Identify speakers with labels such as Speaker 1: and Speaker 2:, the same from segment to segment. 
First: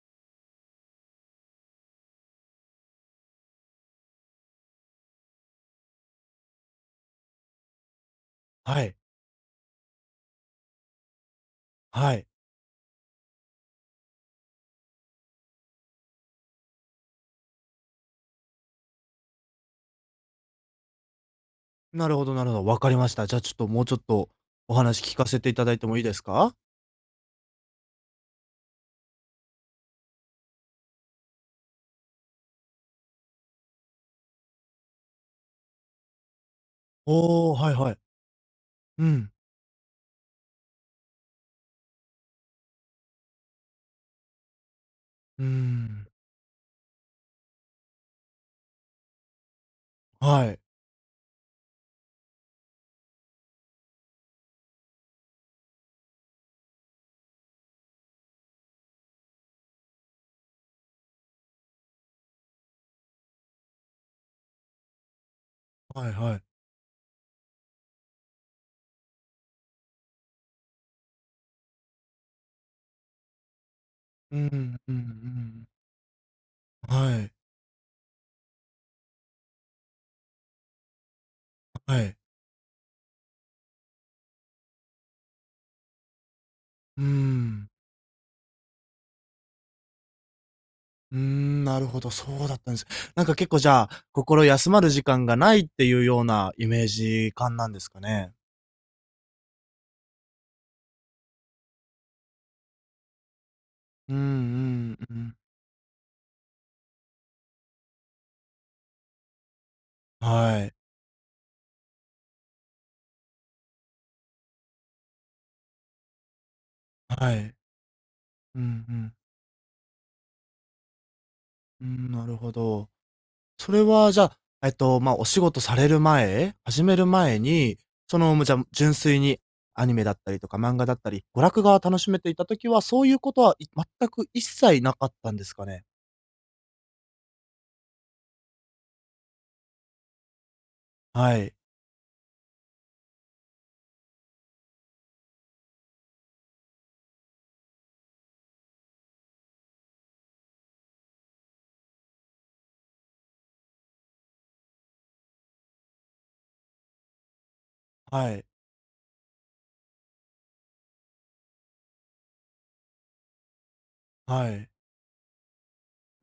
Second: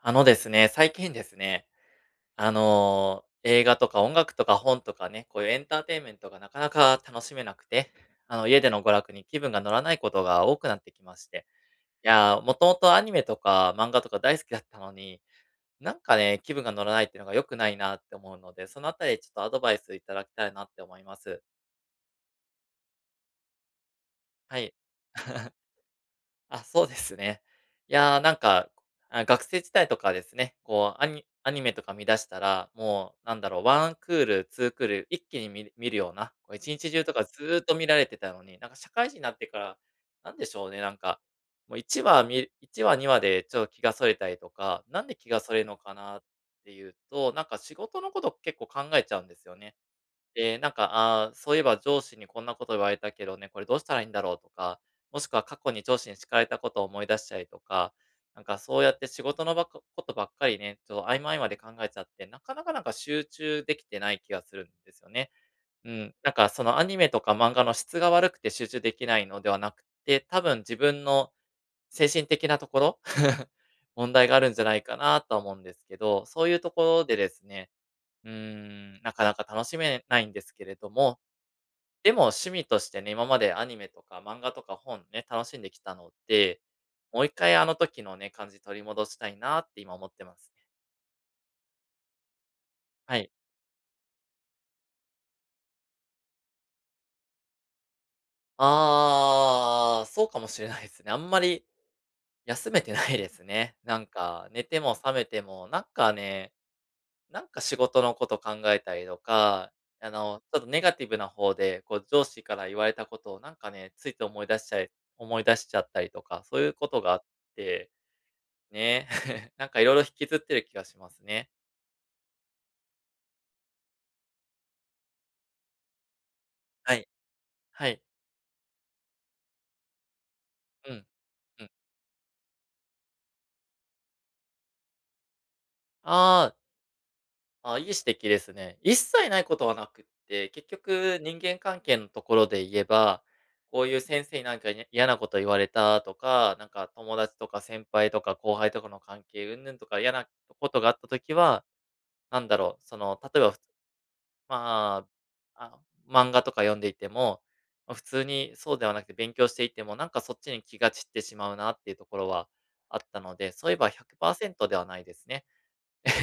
Speaker 1: あのですね、最近ですね、映画とか音楽とか本とかね、こういうエンターテインメントがなかなか楽しめなくて、家での
Speaker 2: は
Speaker 1: 娯
Speaker 2: い。
Speaker 1: 楽に気分が乗らないことが多くなってきまして。い
Speaker 2: はい。
Speaker 1: やー、もともとアニメとか漫画とか大好きだったのに、なんかね、気分が乗らないっていうのが良くないなって思うので、そのあたりちょっとアドバイスいただきたいなって思います。
Speaker 2: なるほどなるほど、わかりました。じゃあ、ちょっともうちょっと
Speaker 1: はい。
Speaker 2: お話聞かせて いただいてもいいですか？
Speaker 1: あ、そうですね。いやー、なんか、あ、学生時代とかですね、こう、アニメとか見出したら、もうなんだろう、ワンクール、ツークール、一気に見るような、こう1日中とかず
Speaker 2: おお
Speaker 1: ー
Speaker 2: ー、
Speaker 1: っ
Speaker 2: は
Speaker 1: と
Speaker 2: い
Speaker 1: 見
Speaker 2: は
Speaker 1: ら
Speaker 2: い。
Speaker 1: れてたのに、なんか社
Speaker 2: う
Speaker 1: 会人にな
Speaker 2: ん。
Speaker 1: ってから、なんでしょうね、なんか、もう1話、2話でちょっと気がそれたりとか、なんで気が
Speaker 2: うー
Speaker 1: それるのか
Speaker 2: ん。
Speaker 1: なっていうと、なんか仕事のこと結構考えちゃうんですよね。
Speaker 2: は
Speaker 1: で、
Speaker 2: い。
Speaker 1: なんか、ああ、そういえば上司にこんなこと言われたけどね、これどうしたらいいんだろうとか、もしくは過去に上司に叱られたことを思い出したりとか、なんかそうやって仕事のばっかことばっかりね、ちょっと合間合間で考えちゃって、なかなかなんか集中できてない気がするんですよね。う
Speaker 2: はい
Speaker 1: ん。なん
Speaker 2: はい。
Speaker 1: かそのアニメとか漫画の質が悪くて集中できないのではなくて、多分自分の精神的なところ 問題が
Speaker 2: う
Speaker 1: あ
Speaker 2: ん、
Speaker 1: る
Speaker 2: う
Speaker 1: んじゃな
Speaker 2: ん、
Speaker 1: い
Speaker 2: う
Speaker 1: かなとは思うん
Speaker 2: ん。
Speaker 1: ですけど、そういうところで
Speaker 2: は
Speaker 1: で
Speaker 2: い。
Speaker 1: すね、うーん、なかなか楽しめないんですけれども、
Speaker 2: は
Speaker 1: で
Speaker 2: い。
Speaker 1: も趣味としてね、今までアニメとか漫画とか本ね、楽しんできたので、
Speaker 2: うー
Speaker 1: もう一回あ
Speaker 2: ん。
Speaker 1: の時のね、感じ取り戻したいなって今思ってますね。
Speaker 2: うーん、なるほど、そうだったんです。
Speaker 1: は
Speaker 2: なん
Speaker 1: い。
Speaker 2: か結構じゃあ、心休まる時間がないっていうようなイメージ感なんですかね？
Speaker 1: ああ、そうかもしれないですね。あんまり休めてないですね。なん
Speaker 2: うんう
Speaker 1: か寝ても
Speaker 2: ん
Speaker 1: 覚
Speaker 2: う
Speaker 1: め
Speaker 2: ん。
Speaker 1: ても、なんかね、なんか仕事のこと考えたりとか、ちょっ
Speaker 2: は
Speaker 1: と
Speaker 2: い。
Speaker 1: ネガティブな方で、こう上司から言われたことをなんかね、ついて思い出しちゃい思い出しちゃったりとか、そういうことがあっ
Speaker 2: はい。
Speaker 1: て、
Speaker 2: うんう
Speaker 1: ね、
Speaker 2: ん。
Speaker 1: なんかいろいろ引きずってる気がしますね。
Speaker 2: うん、なるほど。それはじゃあ、まあ、お仕事される前、始
Speaker 1: は
Speaker 2: める
Speaker 1: い。
Speaker 2: 前に、
Speaker 1: はい。
Speaker 2: その、むじゃ、純粋にアニメだったりとか漫画
Speaker 1: う
Speaker 2: だっ
Speaker 1: ん、
Speaker 2: たり、娯楽
Speaker 1: うん。
Speaker 2: が楽しめていた時は、そういうことは、全く一切なかったんですかね？
Speaker 1: ああ。あ、いい指摘ですね。一切ないことはなくって、結局
Speaker 2: は
Speaker 1: 人
Speaker 2: い。
Speaker 1: 間関係のところで言えば、こういう先生になんか、に嫌なこと言われたとか、なんか友達とか先輩とか後輩とかの関係うんぬんとか嫌なことがあったときは、なんだろう、その、例えばふつまあ、あ、漫画とか読んでいても、ま、普通
Speaker 2: はい。
Speaker 1: にそうではなくて勉強していても、なんかそっちに気が散ってしまうなっていうところはあったので、そういえば
Speaker 2: は
Speaker 1: 100%
Speaker 2: い。
Speaker 1: ではないですね。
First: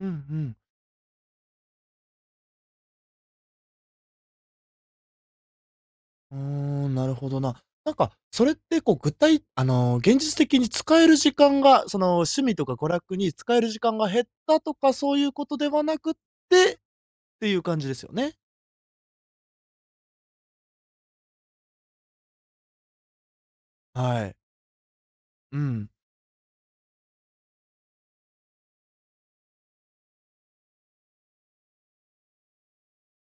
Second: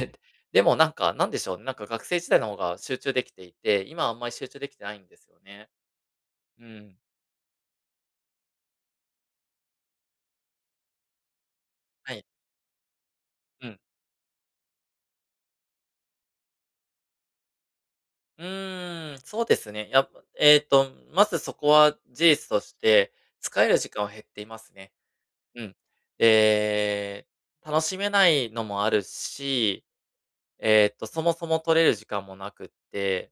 Speaker 2: うんう
Speaker 1: え、
Speaker 2: ん。
Speaker 1: でもなんか、なんでしょうね、なんか学生時代の方が集中できていて、今はあんまり集中できてないんですよね。
Speaker 2: うー
Speaker 1: う
Speaker 2: ん、
Speaker 1: ん。
Speaker 2: なるほどな。なんか、それってこう、具体あの、現実的に使える時間が、その、
Speaker 1: はい。
Speaker 2: 趣味とか娯楽に使え
Speaker 1: う
Speaker 2: る
Speaker 1: ん。
Speaker 2: 時間が減ったとか、そういうことではなくってっていう感じですよね？
Speaker 1: うーん、そうですね。やっぱまずそこは事実として、使える時間は減っ
Speaker 2: はい。
Speaker 1: ていますね。
Speaker 2: う
Speaker 1: うん。
Speaker 2: ん。
Speaker 1: で、楽しめないのもあるし、そもそも取れる時間もなくって、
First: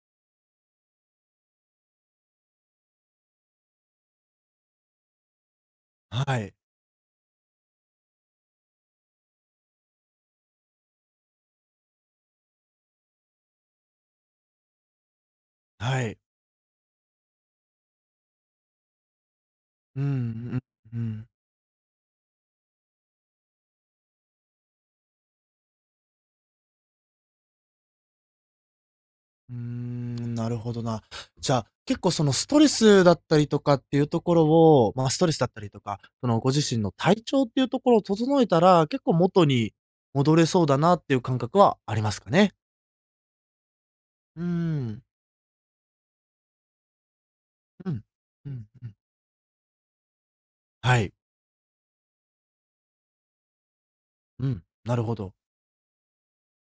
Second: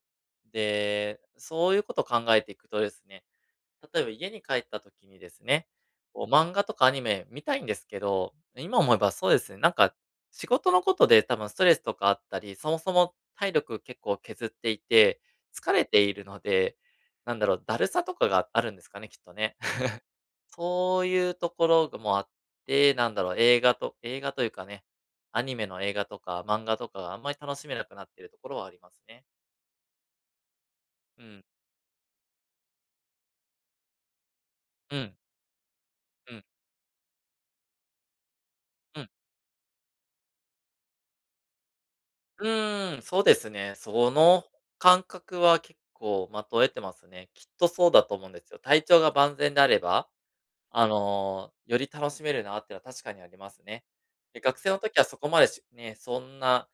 Speaker 1: で、そういうことを考えていくとですね、例えば家に帰った時にですね、こう
Speaker 2: は
Speaker 1: 漫
Speaker 2: い。
Speaker 1: 画とかアニメ見たいんですけど、今思えばそうですね、なんか仕事のことで多分ストレスとかあったり、そもそも体力結構削っていて、疲れて
Speaker 2: は
Speaker 1: い
Speaker 2: い。
Speaker 1: るので、なんだろう、だるさとかがあるんですかね、きっとね。
Speaker 2: うん、う ん、う
Speaker 1: そう
Speaker 2: ん。
Speaker 1: いうところもあって、なんだろう、映画というかね、アニメの映画とか漫画とかがあんまり楽しめなくなっているところはありますね。
Speaker 2: うーん、なるほどな。
Speaker 1: うん。
Speaker 2: じゃあ、結構そのストレスだったりとかっていうところを、
Speaker 1: う
Speaker 2: まあ、
Speaker 1: ん。
Speaker 2: ストレスだったりとか、そ
Speaker 1: う
Speaker 2: の
Speaker 1: ん。
Speaker 2: ご自身の体調っていうところを整えたら、
Speaker 1: う
Speaker 2: 結
Speaker 1: ん。
Speaker 2: 構元に戻れそうだなっていう感覚はありますか
Speaker 1: う
Speaker 2: ね？
Speaker 1: ーん、そうですね。そ
Speaker 2: うー
Speaker 1: の感
Speaker 2: ん、
Speaker 1: 覚は結構まとえてますね。きっとそう
Speaker 2: う
Speaker 1: だ
Speaker 2: ん、
Speaker 1: と思うんです
Speaker 2: う
Speaker 1: よ。
Speaker 2: ん、
Speaker 1: 体
Speaker 2: うん。
Speaker 1: 調が万全であれば、あ
Speaker 2: はい。
Speaker 1: の、より楽しめるなっていうのは確かにありますね。で、
Speaker 2: う
Speaker 1: 学
Speaker 2: ん、
Speaker 1: 生の
Speaker 2: な
Speaker 1: 時
Speaker 2: る
Speaker 1: は
Speaker 2: ほ
Speaker 1: そこ
Speaker 2: ど。
Speaker 1: までそんな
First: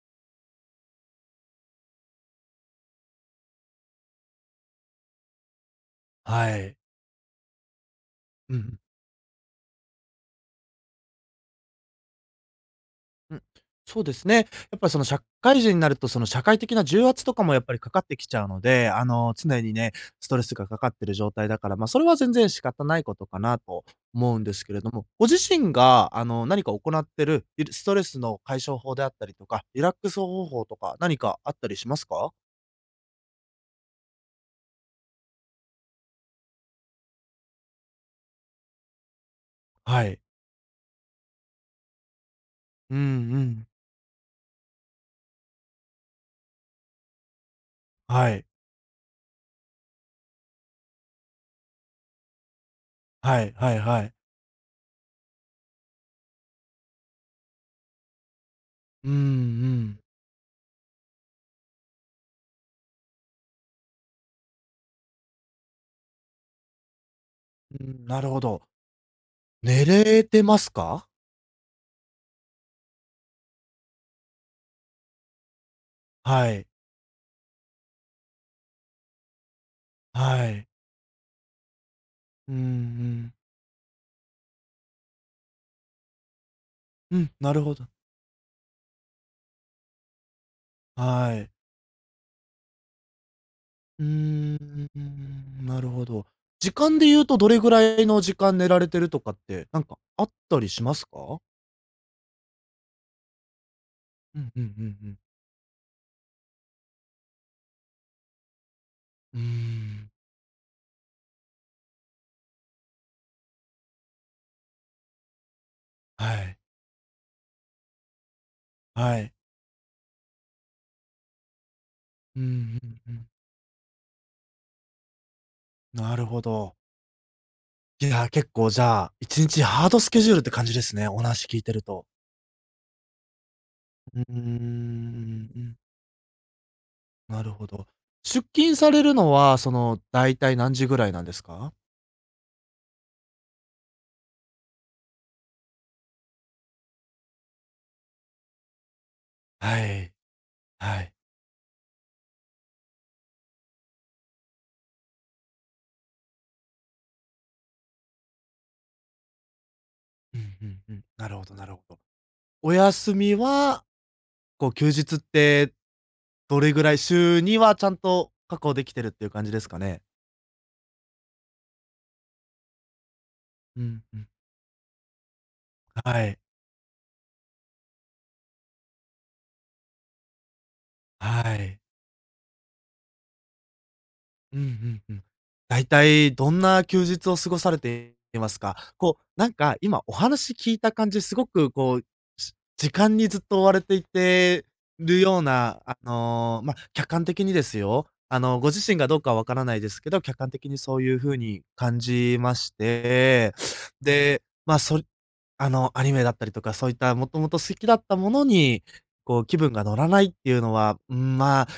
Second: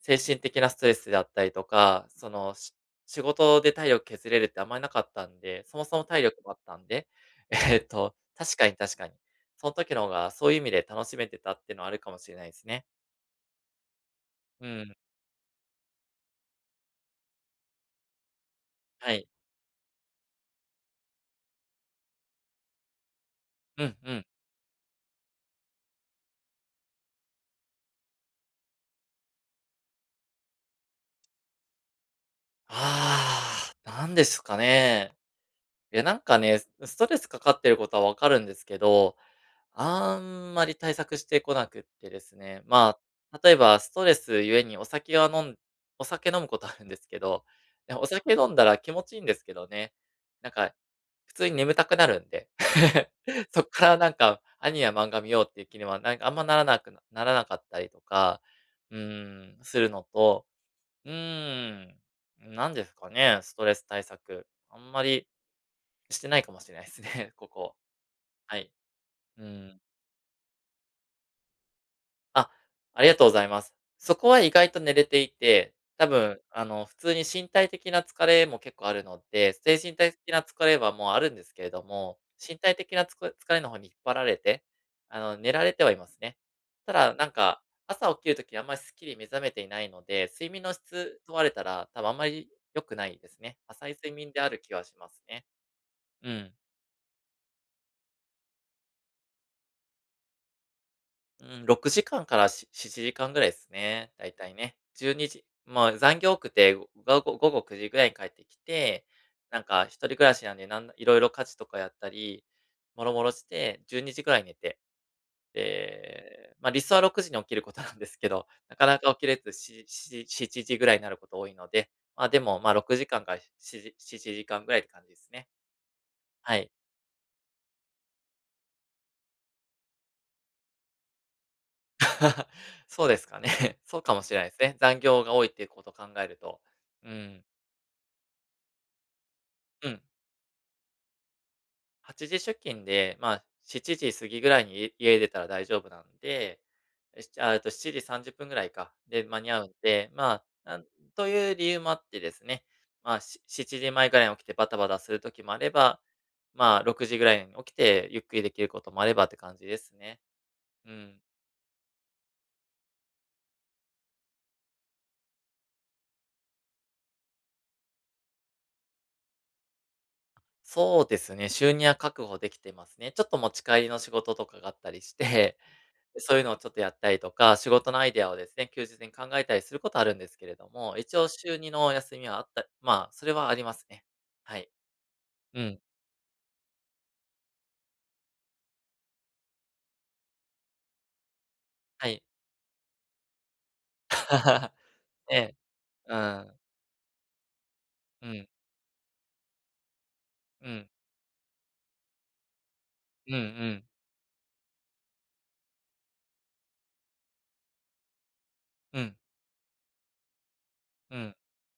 Speaker 1: 精神的なストレスであったりとか、仕事で体力削れるってあんまりなかったんで、そもそも体力もあ
Speaker 2: は
Speaker 1: った
Speaker 2: い。
Speaker 1: んで、
Speaker 2: う
Speaker 1: 確
Speaker 2: んう
Speaker 1: かに
Speaker 2: ん。
Speaker 1: 確かに。その時の方がそういう意味で楽しめてたっていうのはあるかもしれないですね。
Speaker 2: うん、そうですね。や
Speaker 1: う
Speaker 2: っぱり
Speaker 1: ん、
Speaker 2: その社会人になると、その社会的な重圧とかもやっぱりかかってきちゃうので、あ
Speaker 1: はい。
Speaker 2: の、常にね、ストレスがかかってる状態だから、まあ、それは全然仕方ないことかな
Speaker 1: う
Speaker 2: と
Speaker 1: んうん。
Speaker 2: 思うんですけれども、ご自身があの、何か行ってる、いるストレスの解消法であったりとか、リラックス方法とか何かあったりしますか？
Speaker 1: ああ、なんですかね。いや、なんかね、ストレスかかってることはわかるんですけど、
Speaker 2: は
Speaker 1: あ
Speaker 2: い。
Speaker 1: んまり対策してこなくってですね。
Speaker 2: う
Speaker 1: ま
Speaker 2: ん
Speaker 1: あ、
Speaker 2: う
Speaker 1: 例え
Speaker 2: ん。
Speaker 1: ばストレスゆえにお酒は飲んお酒飲むことあるんですけど、でお
Speaker 2: は
Speaker 1: 酒
Speaker 2: い。
Speaker 1: 飲んだら気持ちいいんですけどね、なんか普通に眠たくなるんで、
Speaker 2: は い
Speaker 1: そっ
Speaker 2: はい
Speaker 1: から
Speaker 2: は
Speaker 1: なん
Speaker 2: い。
Speaker 1: かアニメや漫画見ようっていう気には、ならなかったりとか、う
Speaker 2: うんう
Speaker 1: ーん、する
Speaker 2: ん。
Speaker 1: のとうーん。なんですかね、ストレス対策。あんまりしてないかもしれないですね、ここ。
Speaker 2: うん、なるほ
Speaker 1: は
Speaker 2: ど。
Speaker 1: い。うん。
Speaker 2: 寝れてますか？
Speaker 1: あ、ありがとうございます。そこは意外と寝れていて、多分、
Speaker 2: は
Speaker 1: あ
Speaker 2: い。
Speaker 1: の、普通に身体的な疲れも結構あるので、精神体的な
Speaker 2: は
Speaker 1: 疲
Speaker 2: い。
Speaker 1: れはもうあるんですけれども、
Speaker 2: うん
Speaker 1: 身
Speaker 2: う
Speaker 1: 体的なつこ
Speaker 2: ん。
Speaker 1: 疲れの方に引っ張られて、あの、寝られてはいますね。ただ、
Speaker 2: う
Speaker 1: なん
Speaker 2: ん、な
Speaker 1: か、
Speaker 2: るほど。
Speaker 1: 朝起きる時あんまりすっきり目覚めていないので、睡眠の質問
Speaker 2: は
Speaker 1: われ
Speaker 2: い。
Speaker 1: たら、多分あんまり良くないですね。浅い
Speaker 2: うー
Speaker 1: 睡眠である気は
Speaker 2: ん、
Speaker 1: しますね。
Speaker 2: なるほど。
Speaker 1: うん。
Speaker 2: 時間で言うとどれぐらいの時間寝られてるとかって、なんかあったりしますか？
Speaker 1: うん、6時間かんからし7時間ぐらいですね、だい
Speaker 2: う
Speaker 1: た
Speaker 2: ん
Speaker 1: い
Speaker 2: うんう
Speaker 1: ね。
Speaker 2: んう
Speaker 1: 12
Speaker 2: ん。
Speaker 1: 時もう残業多くて、午後9時ぐらいに帰ってきて、
Speaker 2: うー
Speaker 1: なんか一人
Speaker 2: ん、
Speaker 1: 暮らしなんで、いろいろ家事とかやったり、諸々して12時ぐらいに寝て、
Speaker 2: は
Speaker 1: で、
Speaker 2: い、
Speaker 1: ま、理想は6時に起きることなんですけど、なかなか
Speaker 2: は
Speaker 1: 起き
Speaker 2: い。
Speaker 1: れず、7時ぐらいになること多いので、ま、で
Speaker 2: う
Speaker 1: も、ま、
Speaker 2: んう
Speaker 1: 6
Speaker 2: ん
Speaker 1: 時
Speaker 2: う
Speaker 1: 間
Speaker 2: ん。
Speaker 1: かんからし7時間ぐらいって感じですね。
Speaker 2: なるほ
Speaker 1: はい。
Speaker 2: ど。いや、結構じゃあ、1日ハードスケジュールって感じですね、お話聞いてると。
Speaker 1: そうですかね。そうか
Speaker 2: う
Speaker 1: も
Speaker 2: ーん、
Speaker 1: し
Speaker 2: う
Speaker 1: れないですね。残業が多いっ
Speaker 2: んう
Speaker 1: ていう
Speaker 2: ん。
Speaker 1: ことを考えると。う
Speaker 2: な
Speaker 1: ん。
Speaker 2: るほど。出勤されるのは、そ
Speaker 1: う
Speaker 2: の、
Speaker 1: ん。
Speaker 2: だいたい何時ぐらいなんですか？
Speaker 1: 8時出勤で、まあ、7時過ぎぐらいに家出たら大丈夫なんで、しあ、えっと、7時30分ぐらいか、で、間に合うん
Speaker 2: は
Speaker 1: で、
Speaker 2: い、
Speaker 1: まあ、なん
Speaker 2: はい。
Speaker 1: という理由もあってですね、まあ、7時前ぐらいに起きてバタバタする時もあれば、まあ、6時ぐらいに起きてゆっくりできることもあればって感じですね。
Speaker 2: うんうん
Speaker 1: う
Speaker 2: うん。
Speaker 1: ん。
Speaker 2: なるほどなるほど。お休みは、こう、休日ってどれぐらい、週にはちゃんと確保できてるっていう感じですかね？
Speaker 1: そうですね、収入は確保できてますね。ちょっと持ち
Speaker 2: う
Speaker 1: 帰りの
Speaker 2: ん
Speaker 1: 仕
Speaker 2: うん。
Speaker 1: 事とかがあったりして
Speaker 2: は
Speaker 1: そう
Speaker 2: い、
Speaker 1: いうのをちょっとやったりとか、仕事のアイデアをですね、休日に考えたりすることあるんですけれども、一応
Speaker 2: は
Speaker 1: 週2
Speaker 2: い。
Speaker 1: の休みはあったまあ、それはありますね。
Speaker 2: う
Speaker 1: は
Speaker 2: んう
Speaker 1: い。
Speaker 2: んうん。
Speaker 1: うん。
Speaker 2: 大体どんな休日を過ごされていますか？こう、なんか今お話聞いた感じ、すごくこう、
Speaker 1: はい。
Speaker 2: 時間にずっと追われていてる
Speaker 1: え
Speaker 2: よう
Speaker 1: え。
Speaker 2: な、あ
Speaker 1: うん。
Speaker 2: の、まあ、客観的にですよ。
Speaker 1: う
Speaker 2: あ
Speaker 1: ん。
Speaker 2: の、ご自身がどうかはわからないですけど、客観
Speaker 1: う
Speaker 2: 的に
Speaker 1: ん。
Speaker 2: そういう風に感じまし
Speaker 1: うんう
Speaker 2: て、
Speaker 1: ん。
Speaker 2: で、まあ、そあの、アニメだったりとか、そういったもともと好きだったものに、
Speaker 1: うん。
Speaker 2: こう気分が乗らないっていうのは、う
Speaker 1: うん。
Speaker 2: ん、まあ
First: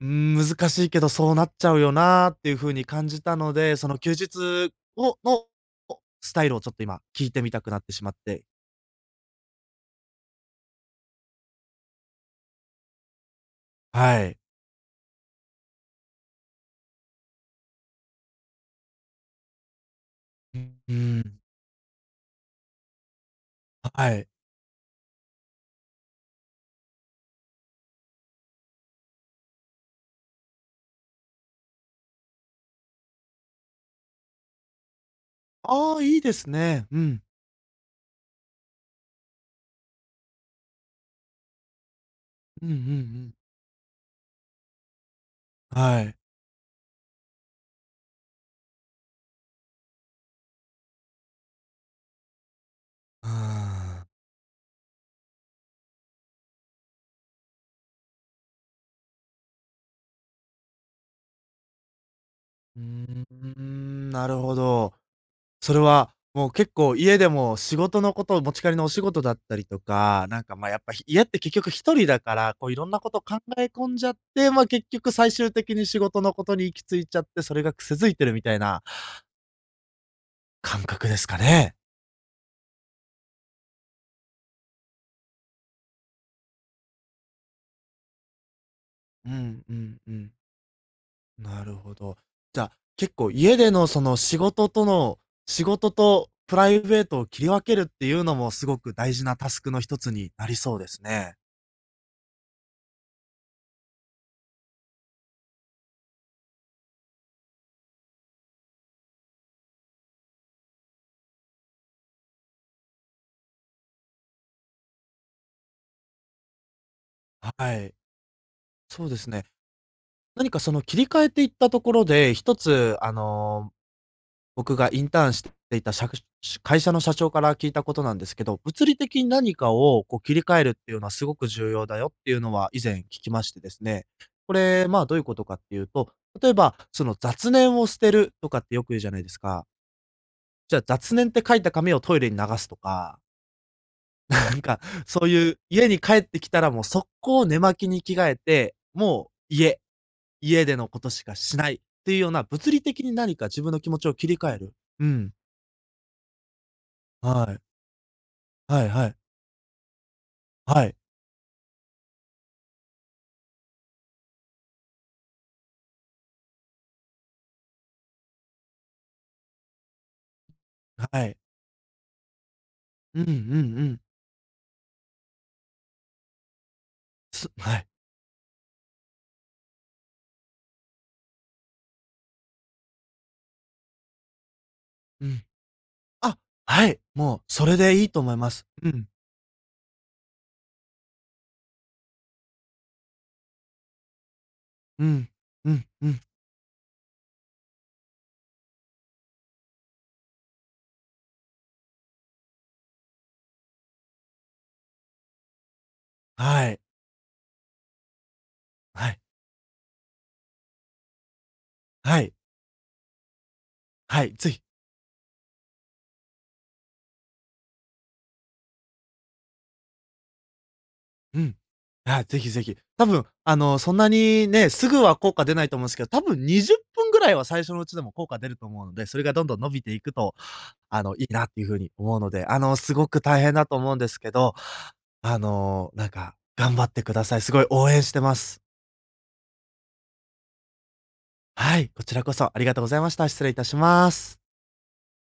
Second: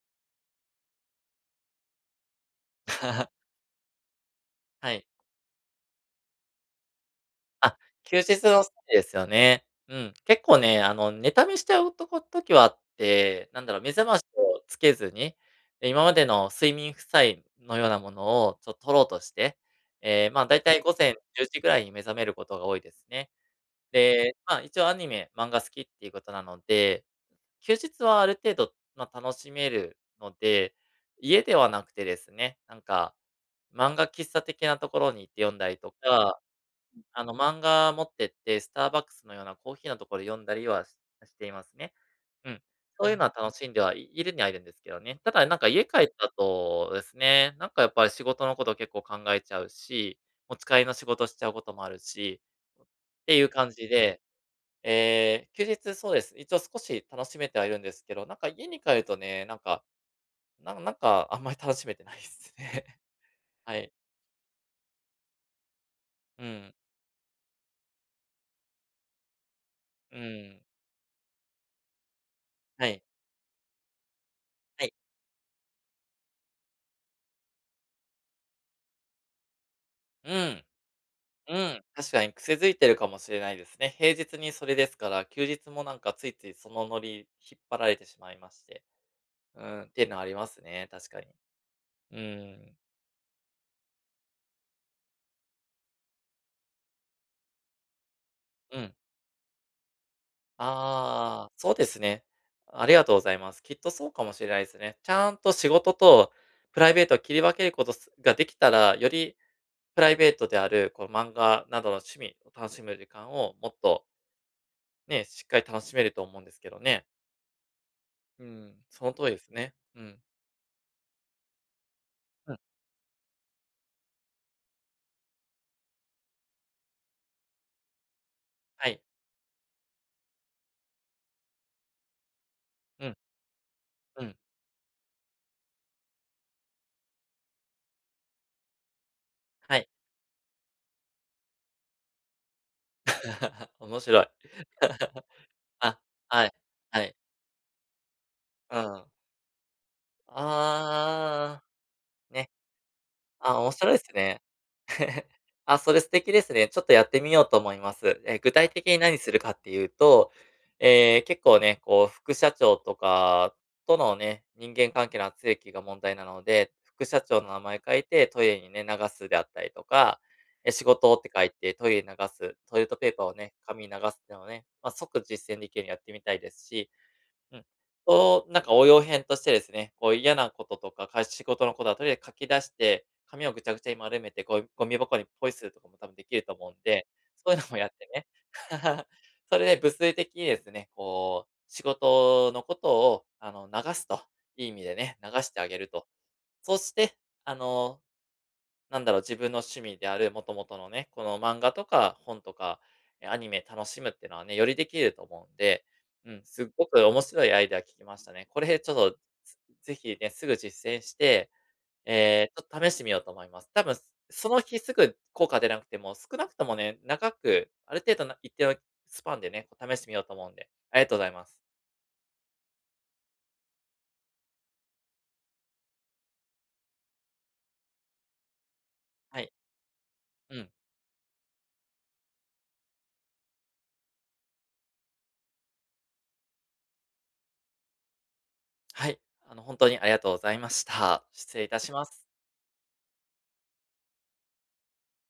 Speaker 2: うーん、難しいけど、そうなっちゃうよなっていう風に感じた ので、その休日
Speaker 1: はい。
Speaker 2: をのスタイルをちょっと今聞いてみたく
Speaker 1: あ、
Speaker 2: なってしまっ
Speaker 1: 休日
Speaker 2: て。
Speaker 1: のスリですよね。うん。結構ね、寝ためしちゃうとこ時はあって、なんだろう、目覚まし
Speaker 2: はい。
Speaker 1: をつけずに、で今までの睡眠負債のようなものをちょっと取ろうとして、まあ、だ
Speaker 2: う
Speaker 1: いた
Speaker 2: ん、
Speaker 1: い
Speaker 2: う
Speaker 1: 午
Speaker 2: ー
Speaker 1: 前
Speaker 2: ん、
Speaker 1: 10時ぐらいに目覚めることが多いですね。
Speaker 2: はい。
Speaker 1: で、まあ、一応アニメ、漫画好きっていうことなので、休日はある程度、まあ、楽しめるので、家ではなくてですね、なんか、漫画喫茶的なところに行って読んだりと
Speaker 2: ああ、いいで
Speaker 1: か
Speaker 2: すね。うん。
Speaker 1: 漫画持ってって、スターバックスのようなコーヒーのところで読んだりはしていますね。うん。
Speaker 2: うんうんう
Speaker 1: そういうのは
Speaker 2: ん。
Speaker 1: 楽しんではいるにはいるんですけどね。ただなんか家帰
Speaker 2: は
Speaker 1: っ
Speaker 2: い。
Speaker 1: た後ですね、なんかやっぱり仕事のこと結構考えちゃうし、持ち帰りの仕事しちゃうこともあるし、っ
Speaker 2: あ
Speaker 1: ていう感じ
Speaker 2: あ。
Speaker 1: で、ええ、休日そうです。一応少し楽しめてはいるんですけど、なんか家に帰るとね、なんか、なんかあんまり楽しめてないです
Speaker 2: う
Speaker 1: ね。
Speaker 2: ー
Speaker 1: はい。
Speaker 2: ん、なるほど。それは、
Speaker 1: う
Speaker 2: もう結
Speaker 1: ん。
Speaker 2: 構家でも仕事のことを持ち帰りのお仕事だったりと
Speaker 1: う
Speaker 2: か、なんか、
Speaker 1: ん。
Speaker 2: ま、あやっぱ、ひ家って結局一人だから、こういろ
Speaker 1: は
Speaker 2: んな
Speaker 1: い。
Speaker 2: こと考え込んじゃって、ま、
Speaker 1: は
Speaker 2: 結
Speaker 1: い。
Speaker 2: 局最終的に仕事のことに行き着いちゃって、それが癖づいてるみたいな
Speaker 1: うん。
Speaker 2: 感覚ですか
Speaker 1: う
Speaker 2: ね？
Speaker 1: ん、確かに癖づいてるかもしれないですね。平日にそれですから、休日もなんかついついそのノリ引っ張られてしまいまして。
Speaker 2: う
Speaker 1: う
Speaker 2: んう
Speaker 1: ん、っ
Speaker 2: ん
Speaker 1: ていう
Speaker 2: う
Speaker 1: のはあ
Speaker 2: ん。
Speaker 1: りますね、確かに。
Speaker 2: なるほど。
Speaker 1: う
Speaker 2: じゃあ、
Speaker 1: ん、
Speaker 2: 結構家でのその仕事との仕事とプライベートを切り分けるっていうのもす
Speaker 1: う
Speaker 2: ご
Speaker 1: ん。
Speaker 2: く大事なタスクの一つになりそうですね。
Speaker 1: ああ、そうですね。ありがとうございます。きっとそうかもしれないですね。ちゃんと仕事とプライベートを切り分けることができたら、よりプライベートである、こう漫画などの趣味を楽しむ時間をもっとね、しっかり楽しめると思うんですけどね。
Speaker 2: はい。
Speaker 1: うん、そ
Speaker 2: そう
Speaker 1: の
Speaker 2: で
Speaker 1: 通
Speaker 2: す
Speaker 1: りで
Speaker 2: ね。
Speaker 1: すね。うん。
Speaker 2: 何かその切り替えていったところで、
Speaker 1: う
Speaker 2: 一
Speaker 1: ん、
Speaker 2: つ、あの、僕がインターンしていたしゃく会社の社長から聞いたことなんですけど、物
Speaker 1: は
Speaker 2: 理
Speaker 1: い。
Speaker 2: 的に何かをこう切り替えるっていうのはすごく重要だよっていうのは以前
Speaker 1: うん。
Speaker 2: 聞きましてですね。
Speaker 1: うん、
Speaker 2: これ、まあ、どういうことかっていうと、例えば、その雑念を捨てるとかってよく言うじゃないですか。
Speaker 1: はい。
Speaker 2: じゃあ雑念って書いた紙をトイレに流すとか、
Speaker 1: 面白い。
Speaker 2: なんか そういう家
Speaker 1: あ、
Speaker 2: に帰って
Speaker 1: は
Speaker 2: き
Speaker 1: い、
Speaker 2: たらもう
Speaker 1: は
Speaker 2: 速
Speaker 1: い。
Speaker 2: 攻寝巻きに着替えて、
Speaker 1: うん。
Speaker 2: もう家でのことしかし
Speaker 1: あ
Speaker 2: ないっていうよう
Speaker 1: あ、
Speaker 2: な、
Speaker 1: ね。
Speaker 2: 物理的に何か
Speaker 1: あ、
Speaker 2: 自
Speaker 1: 面
Speaker 2: 分の気
Speaker 1: 白い
Speaker 2: 持
Speaker 1: で
Speaker 2: ち
Speaker 1: す
Speaker 2: を切り
Speaker 1: ね。
Speaker 2: 替える。うん。
Speaker 1: あ、それ素敵ですね。ちょっとやってみよう
Speaker 2: は
Speaker 1: と
Speaker 2: い。
Speaker 1: 思います。え、具体
Speaker 2: は
Speaker 1: 的
Speaker 2: い
Speaker 1: に
Speaker 2: はい。
Speaker 1: 何するかっていうと、
Speaker 2: はい。
Speaker 1: えー結構ね、こう副社長とかとのね、人間関係の圧力が問題なので、副社長の名前書いてトイレにね、流すであったりとか、え、仕事っ
Speaker 2: は
Speaker 1: て
Speaker 2: い。
Speaker 1: 書いてトイレに流す、トイレットペー
Speaker 2: う
Speaker 1: パー
Speaker 2: んうん
Speaker 1: をね、
Speaker 2: う
Speaker 1: 紙に流
Speaker 2: ん。
Speaker 1: すっていうのをね、まあ、即実践できるようにやってみたいですし、うん。
Speaker 2: はい。
Speaker 1: と、なんか応用編としてですね、こう嫌なこととか、仕事のことはとりあえず書き出して、紙をぐちゃぐちゃに丸めて、ゴミ箱に
Speaker 2: うん。
Speaker 1: ポイするとかも多分でき
Speaker 2: あ、
Speaker 1: ると思うん
Speaker 2: はい、
Speaker 1: で、
Speaker 2: もう
Speaker 1: そういうの
Speaker 2: そ
Speaker 1: も
Speaker 2: れ
Speaker 1: やっ
Speaker 2: でい
Speaker 1: て
Speaker 2: いと
Speaker 1: ね。
Speaker 2: 思います。う ん、
Speaker 1: それで物理的にですね、こう、仕事のことを、流すと、いい意味で
Speaker 2: う
Speaker 1: ね、
Speaker 2: ん、
Speaker 1: 流してあ
Speaker 2: う
Speaker 1: げ
Speaker 2: ん、
Speaker 1: ると。
Speaker 2: うん。
Speaker 1: そして、あのなんだろう、自分の趣味である、もともとのね、この漫画とか本とか、え、アニメ楽しむっていうのはね、よりできると思うんで、うん、すっ
Speaker 2: はい。
Speaker 1: ごく面白いアイデア聞きましたね。これちょっ
Speaker 2: は
Speaker 1: と、
Speaker 2: い。
Speaker 1: ぜひね、すぐ実践して、
Speaker 2: はい。
Speaker 1: ちょっと試してみようと思います。多分、
Speaker 2: はい。
Speaker 1: そ
Speaker 2: ぜ
Speaker 1: の
Speaker 2: ひ。
Speaker 1: 日すぐ効果出なくても、少なくともね、長く、ある程度な一定のスパンでね、こう試してみようと思うんで、ありがとうござい
Speaker 2: う
Speaker 1: ます。
Speaker 2: ん。あ、ぜひぜひ。多分、あの、そんなにね、すぐは効果出ないと思うんですけど、多分20分ぐらいは最初のうちでも効果出ると思うので、それが
Speaker 1: は
Speaker 2: どん
Speaker 1: い。
Speaker 2: どん伸びていくと、
Speaker 1: うん。
Speaker 2: あの、いいなっていう風に思うので、あの、すごく大変だと思うんですけど、あの、なんか、頑張ってください。すごい応援してます。
Speaker 1: はい。あの、本当にありがとうございました。失礼いた
Speaker 2: はい、
Speaker 1: し
Speaker 2: こ
Speaker 1: ま
Speaker 2: ちら
Speaker 1: す。
Speaker 2: こそありがとうございました。失礼いたします。